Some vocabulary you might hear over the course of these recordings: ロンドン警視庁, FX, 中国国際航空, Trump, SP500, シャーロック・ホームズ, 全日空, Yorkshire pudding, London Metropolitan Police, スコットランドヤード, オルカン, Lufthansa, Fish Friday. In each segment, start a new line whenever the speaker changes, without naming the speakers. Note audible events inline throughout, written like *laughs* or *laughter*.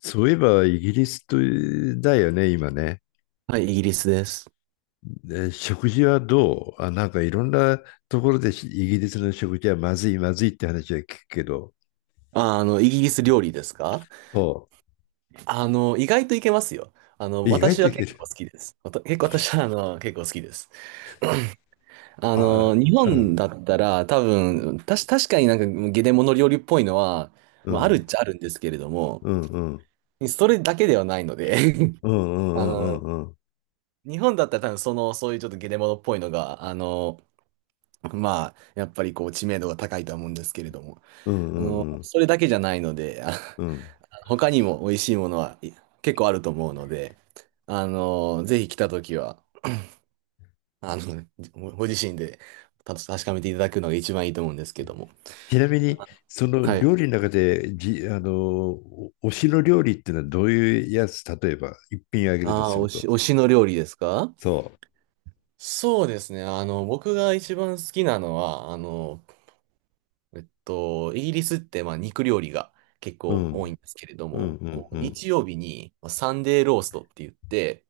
そういえば、イギリスとだよね、今ね。
はい、イギリスです。
で食事はどうあ、なんかいろんなところでしイギリスの食事はまずい、って話は聞くけど、
イギリス料理ですか？
そ
意外といけますよ。
う。意外
私
と
は
い
結
ける。
構好きです。わた結構私は、結構好きです。*clears throat*
あ、
日
う
本
ん、
だったら多分、確かになんかゲネモノ料理っぽいのは、
う
まあ、ある
ん、
っちゃあるんですけれども、
うん、うん、
それだけではないので、 *laughs*
うん、う
あ
ん、う
の、
ん、うん、
日本だったら多分その、そういうちょっとゲネモノっぽいのが、まあ、やっぱりこう知名度が高いとは思うんですけれども、
うん、うん、うん、
それだけじゃないので、*laughs* 他にも美味しいものは結構あると思うので、ぜひ来たときは、あの、ご自身で確かめていただくのが一番いいと思うんですけども。
ちなみに、
あ、
その
はい。
料理の中で、じ、あの、お推しの料理っていうのはどういうやつ、例えば、一品あげると
ああ、
すると。
推しの料理ですか？
そ
そうですね。僕が一番好きなのは、イギリスって、まあ、肉料理が結
う。う
構多い
ん、
んですけれど
うん、
も、
うん、
こ
う
う、
ん、
日曜日にまあサンデーローストって言って、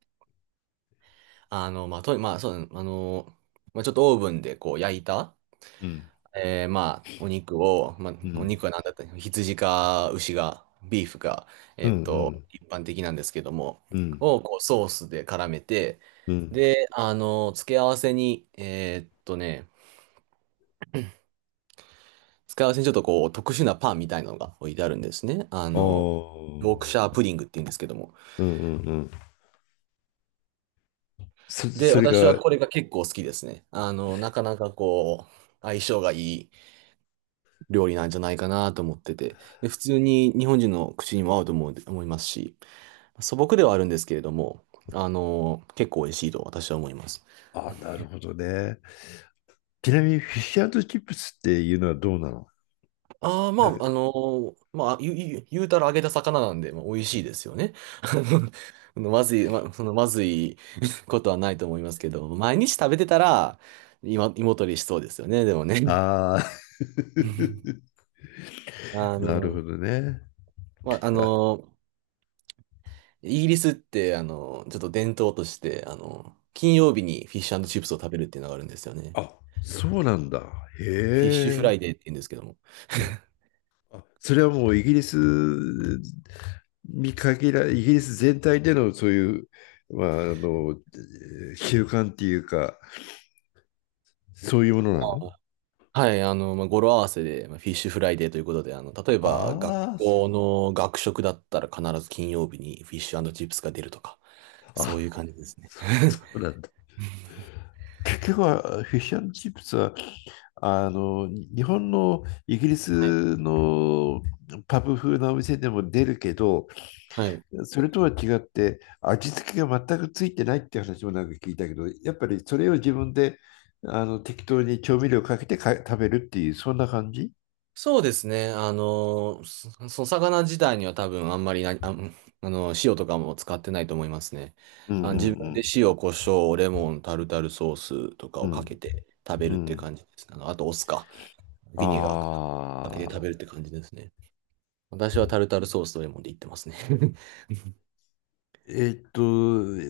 あの、まあ、と、まあ、そう、あの、まあ、ちょっとオーブンでこう焼いた、
うん、
まあ、お肉を、まあ、
う
お
ん、
肉は何だったの、羊か牛が、ビーフか、
うん、うん。
一般的なんですけども、
うん、
をこうソースで絡めて、
うん。
で、付け合わせに、付け合わせにちょっとこう、特殊なパンみたいなのが置いてあるんですね。
ああ、
ヨークシャープディングって言うんですけども。
うんうんうん。
で、
それ
私は
が、
これが結構好きですね。なかなかこう、相性がいい料理なんじゃないかなと思ってて、で、普通に日本人の口にも合うと思う、思いますし、素朴ではあるんですけれども、結構美味しいと私は思います。
ああ、なるほどね。ちなみに、フィッシュチップスっていうのはどうなの？
ああ、ま
なんか、
あ、あの、まあ、ゆゆ言うたら揚げた魚なんで、まあ、美味しいですよね。*laughs* まずい、ま、そのまずい *laughs* ことはないと思いますけど、毎日食べてたら、今、胃もたれしそうですよね、でもね。
ああ、
*laughs*
*laughs*
あ
なるほ
の、
どね。
まあ、あ
いや、
の、イギリスって、ちょっと伝統として、金曜日にフィッシュチップスを食べるっていうのがあるんですよね。
あ、そうなんだ。
フィッシュフ
へ
ラ
え。
イデーって言うんですけども。
あ、それはもうイギリスに限ら、イギリス全体でのそういう、まあ、習慣っていうか、そういうものなの？
はい、まあ、語呂合わせで、まあ、フィッシュフライデーということで、例えば、学
ああ、そ
校の学食だったら必ず金曜日にフィッシュチップスが出るとか、そういう感じですね。
そうなんだ。結局はフィッシュチップスはあの日本のイギリ
はい。
スのパブ風なお店でも出るけど、
はい。
それとは違って味付けが全くついてないって話もなんか聞いたけど、やっぱりそれを自分で適当に調味料かけて食べるっていうそんな感じ？
そうですね。その魚自体には多分あんまりな、あ、ん塩とかも使ってないと思いますね。
うんう
あ、自分で
ん
塩、胡椒、レモン、タルタルソースとか
う
を
んう
かけ
ん
て食べ
う
るって
ん
感じですね。あと、お酢か、ビネガーかけて食
ああー
べるって感じですね。私はタルタルソースとレモンでいってますね。
えーっと、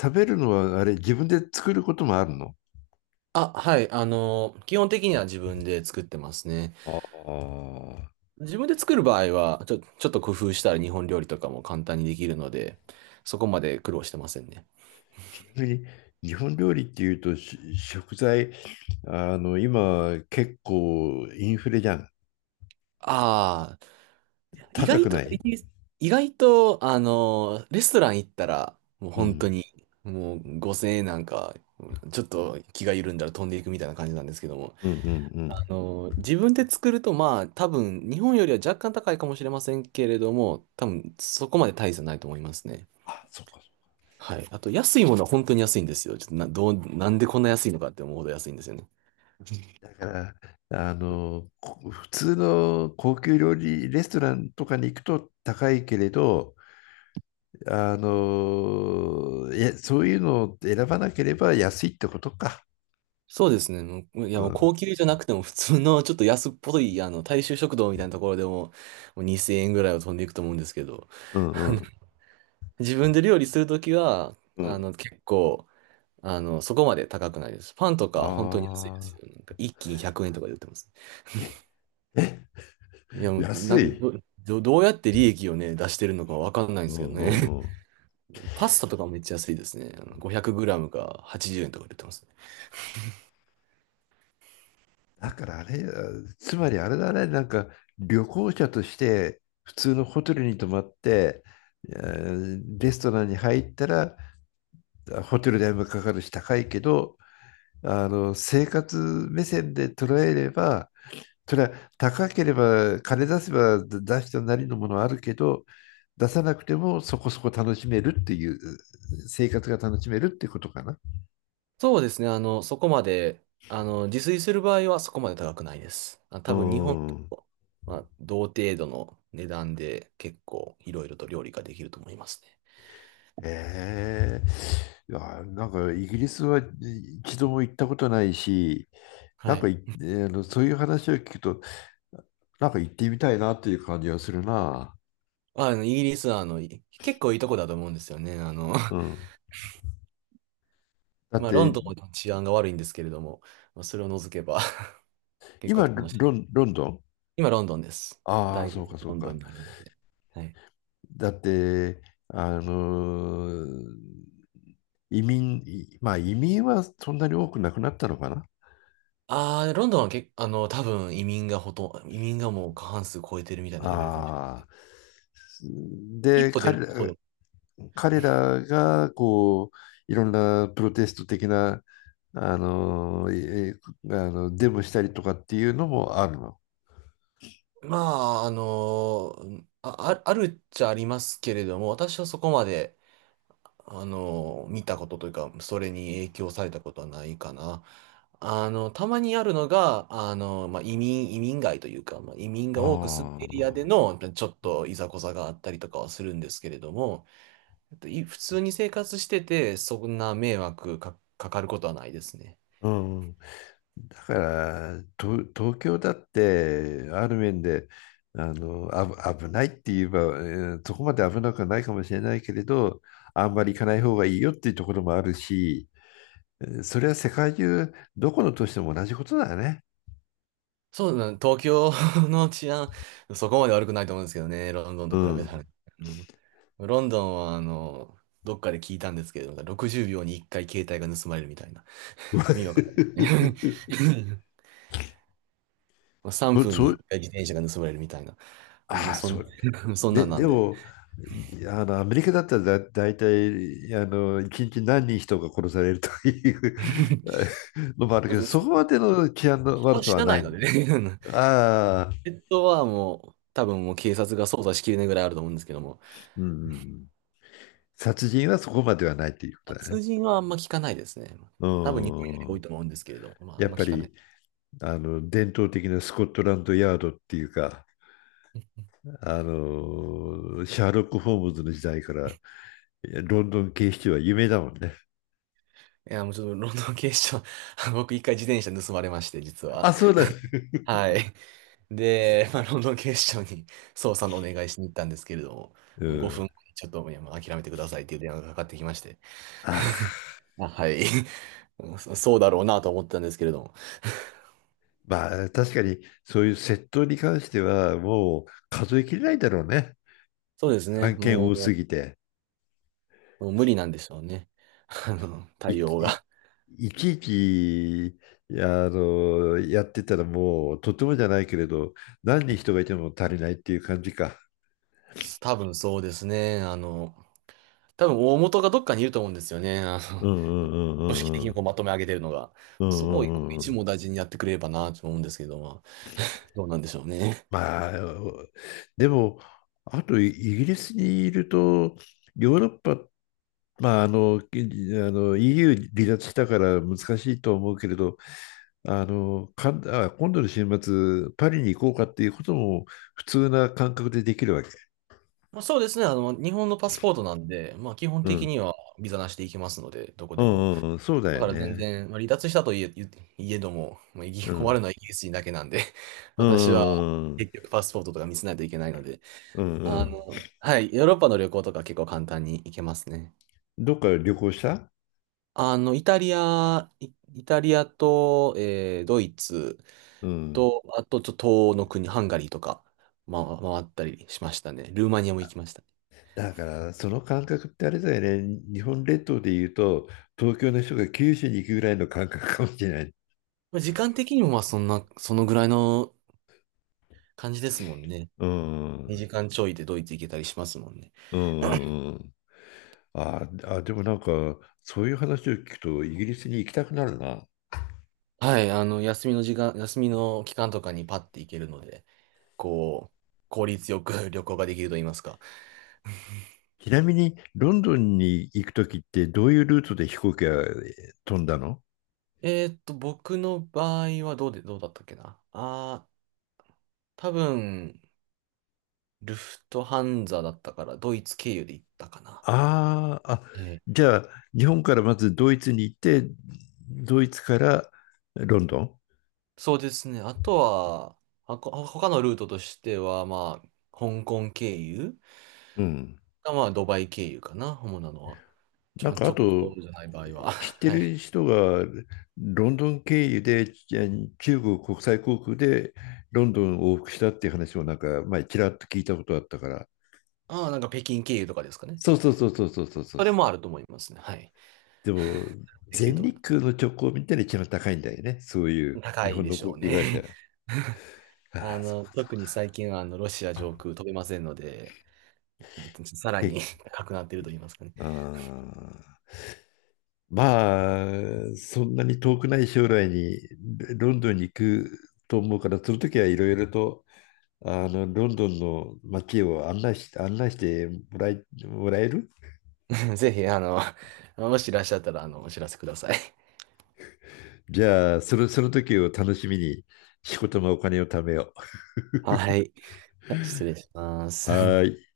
食べるのはあれ、自分で作ることもあるの？
あ、はい。基本的には自分で作ってますね。
ああ。
自分で作る場合は、ちょっと工夫したら日本料理とかも簡単にできるので、そこまで苦労してませんね。
ちなみに、日本料理っていうと食材、あの今結構インフレじゃん。
ああ、意
高
外
く
と、
な
イ
い？
ギリス意外と、レストラン行ったら、もう
う
本当
ん
に、もう5000円なんか、ちょっと気が緩んだら飛んでいくみたいな感じなんですけども、
うんうんうん。
自分で作ると、まあ、多分、日本よりは若干高いかもしれませんけれども、多分、そこまで大差ないと思いますね。
あ、そっか
はい。あと、安いものは本当に安いんですよ。ちょっとな、どう、なんでこんな安いのかって思うほど安いんですよね。
そっか。だから、あの、普通の高級料理レストランとかに行くと高いけれど、そういうのを選ばなければ安いってことか。
そうですね。
う
もう
ん
高級じゃなくても普通のちょっと安っぽい、大衆食堂みたいなところでも、もう2000円ぐらいは飛んでいくと思うんですけど、
う
あ
んう
の
ん
自分で料理するときは、
うん。
結構、そこまで高くないです。パンとか本当に安いです
ああ、
よ。なんか一斤100円とかで売ってます。いや、もう、な
安
ん、
い。
ど、どどうやって利益をね、出してるのかわかんないんで
う
すけど
んう
ね。
んうん。
*laughs* パスタとかもめっちゃ安いですね。あの 500g か80円とかで売ってます。
だからあれ、つまりあれだね、なんか旅行者として普通のホテルに泊まって、レストランに入ったら、ホテル代もかかるし高いけど、あの生活目線で捉えれば、それは、高ければ金出せば出したなりのものはあるけど、出さなくてもそこそこ楽しめるっていう、生活が楽しめるってことかな。
そうですね。そこまで、自炊する場合はそこまで高くないです。あ、
う
多分日本
ん。
と、まあ、同程度の値段で結構いろいろと料理ができると思いますね。
えいや、なんかイギリスは一度も行ったことないし、な
は
んか
い。
い、えーあのそういう話を聞くと、なんか行ってみたいなっていう感じがするな。
イギリスは結構いいとこだと思うんですよね。*laughs*
うん。だっ
まあ、ロン
て、
ドンも治安が悪いんですけれども、まあ、それを除けば、 *laughs* 結構
今
楽しい。
ロ、ン、ロンドン？
今、ロンドンです。
ああ、
大
そ
学
う
が
か、そ
ロ
う
ンドン
か。
にあるので。はい。
だって、あのー移民、まあ移民はそんなに多くなくなったのかな。
ああ、ロンドンはけ、あの、多分移民がほとんど、移民がもう過半数超えてるみたいなレベルかもしれな
ああ。
い。一
で、
歩出ると
彼らが、こう、いろんなプロテスト的な、あの、えあの、デモしたりとかっていうのもあるの？
まあ、あのあ、あるっちゃありますけれども、私はそこまで、見たことというか、それに影響されたことはないかな。たまにあるのが、まあ、移民街というか、まあ、移民が多く住んでるエリアで
あ
の、ちょっといざこざがあったりとかはするんですけれども、えっとい普通に生活してて、そんな迷惑か、かかることはないですね。
あ、うん、だから東京だってある面で、あのあぶ危ないって言えば、そこまで危なくはないかもしれないけれど、あんまり行かない方がいいよっていうところもあるし、えーそれは世界中どこの都市でも同じことだよね。
そうだね、東京 *laughs* の治安、そこまで悪くないと思うんですけどね、ロンドン
う
と比べたら
ん、
ね。うん、ロンドンは、どっかで聞いたんですけど、60秒に1回携帯が盗まれるみたいな。意味わかんない。
*laughs*
*laughs* 3
そ、
分に
そ
1回自転車が盗まれるみたいな。もう
ああ、
そん
そう。
な、*laughs* そんな
で、
んな
で
んで。
も、あの、アメリカだったら大体、あの、一日何人人が殺されるというあ
*laughs*
もある
ま
けど、*laughs*
ず
そこまでの治安の
人
悪
は
さ
死
は
な
な
な
い。
いのでね。*laughs*
ああ、
ペットはもう、多分警察が捜査しきれないぐらいあると思うんですけども、
うん。殺人はそこまではないっていうことだ
殺
ね。
人はあんま聞かないですね。
う
多分日本より多い
ん。
と思うんですけれども、まあ、あ
や
ん
っ
ま
ぱ
聞かない。
り、あの、伝統的なスコットランドヤードっていうか、あの、シャーロック・ホームズの時代から、ロンドン警視庁は有名だもんね。
いや、もうちょっとロンドン警視庁、 *laughs* 僕一回自転車盗まれまして、実は。
あ、そうだ。
はい。で、まあ、ロンドン警視庁に捜査のお願いしに行ったんですけれども、
う
もう5
ん。
分ちょっと、いや、もう諦めてくださいっていう電話がかかってきまして。
あ
*laughs*
あ。
あ、はい。*laughs* そうだろうなと思ったんですけれども。*laughs*
まあ、確かに、そういう窃盗に関しては、もう数えきれないだろうね。
そうですね。
案件多すぎて。
もう無理なんでしょうね。*laughs*
い、
対応
い、
が。
いちいち、あの、やってたらもう、とてもじゃないけれど、何人人がいても足りないっていう感じか。
多分そうですね。多分大元がどっかにいると思うんですよね。
うんうんうんう
*laughs* 組織的
んう
に
ん。
こうまとめ上げてるのが。
う
そ
ん
こを
うん
一
うん。
網大事にやってくれればなと思うんですけど、まあ、どうなんでしょうね。
まあ、でも、あとイギリスにいると、ヨーロッパ、まあ、あの、 EU 離脱したから難しいとは思うけれど、あの、かん、あ、今度の週末、パリに行こうかっていうことも普通な感覚でできるわけ？
まあ、そうですね。日本のパスポートなんで、まあ、基本
う
的
ん。
にはビザなしで行けますので、どこ
う
でも。
んうんうん、そうだ
だ
よ
から全
ね。
然、まあ、離脱したといえ、言いえども、まあ、
う
困
ん。
るのはイギリス人だけなんで、*laughs*
う
私は
んうんうん。
結局パスポートとか見せないといけないので、
うんうん。
はい、ヨーロッパの旅行とか結構簡単に行けますね。
どっか旅行した？
イタリアと、ドイツ
うん。
と、あと、ちょっと東欧の国、ハンガリーとか、ま、回ったりしましたね。ルーマニアも行きましたね。
だから、その感覚ってあれだよね。日本列島で言うと、東京の人が九州に行くぐらいの感覚かもしれない。
まあ、時間的にも、まあ、そんな、そのぐらいの感じですもんね。
うんうん
2時間ちょいでドイツ行けたりしますもんね。
うんうんうん。ああ、でもなんか、そういう話を聞くと、イギリスに行きたくなるな。
はい、休みの期間とかにパッて行けるので、こう、効率よく *laughs* 旅行ができると言いますか。*laughs*
ちなみに、ロンドンに行くときって、どういうルートで飛行機が飛んだの？
僕の場合はどうで、どうだったっけな。あー、多分、ルフトハンザだったから、ドイツ経由で行ったかな。
あーあ、
はい。
じゃあ、日本からまずドイツに行って、ドイツからロンドン？
そうですね。あとは、他のルートとしては、まあ、香港経由
うん。
か、まあ、ドバイ経由かな、主なのは。
なんか、あ
直
と、
行じゃない場合は。
知っ
*laughs*
て
は
る
い。
人がロンドン経由でち中国国際航空でロンドンを往復したっていう話をなんか前ちらっと聞いたことあったから。
ああ、なんか北京経由とかですかね。
そうそうそうそうそうそうそう。
それもあると思いますね。はい。
でも、
*laughs* できる
全
と思い
日
ま
空の直行便ってのは一番高いんだよね。そうい
す。
う
高
日
い
本
で
の
し
航
ょう
空会
ね。
社。
*laughs*
ああ、そうかそ
特
う
に
か。
最近はあのロシア上空飛べませんので、さら
け
に *laughs* 高くなっていると言いますかね。
あーまあ、そんなに遠くない将来にロンドンに行くと思うから、その時はいろいろとあのロンドンの街を案内してもらえる？
*laughs* ぜひ、もしいらっしゃったら、お知らせください。
じゃあ、その、その時を楽しみに仕事もお金を貯めよ
はい。じゃあ失礼しま
う。
す。
はーい。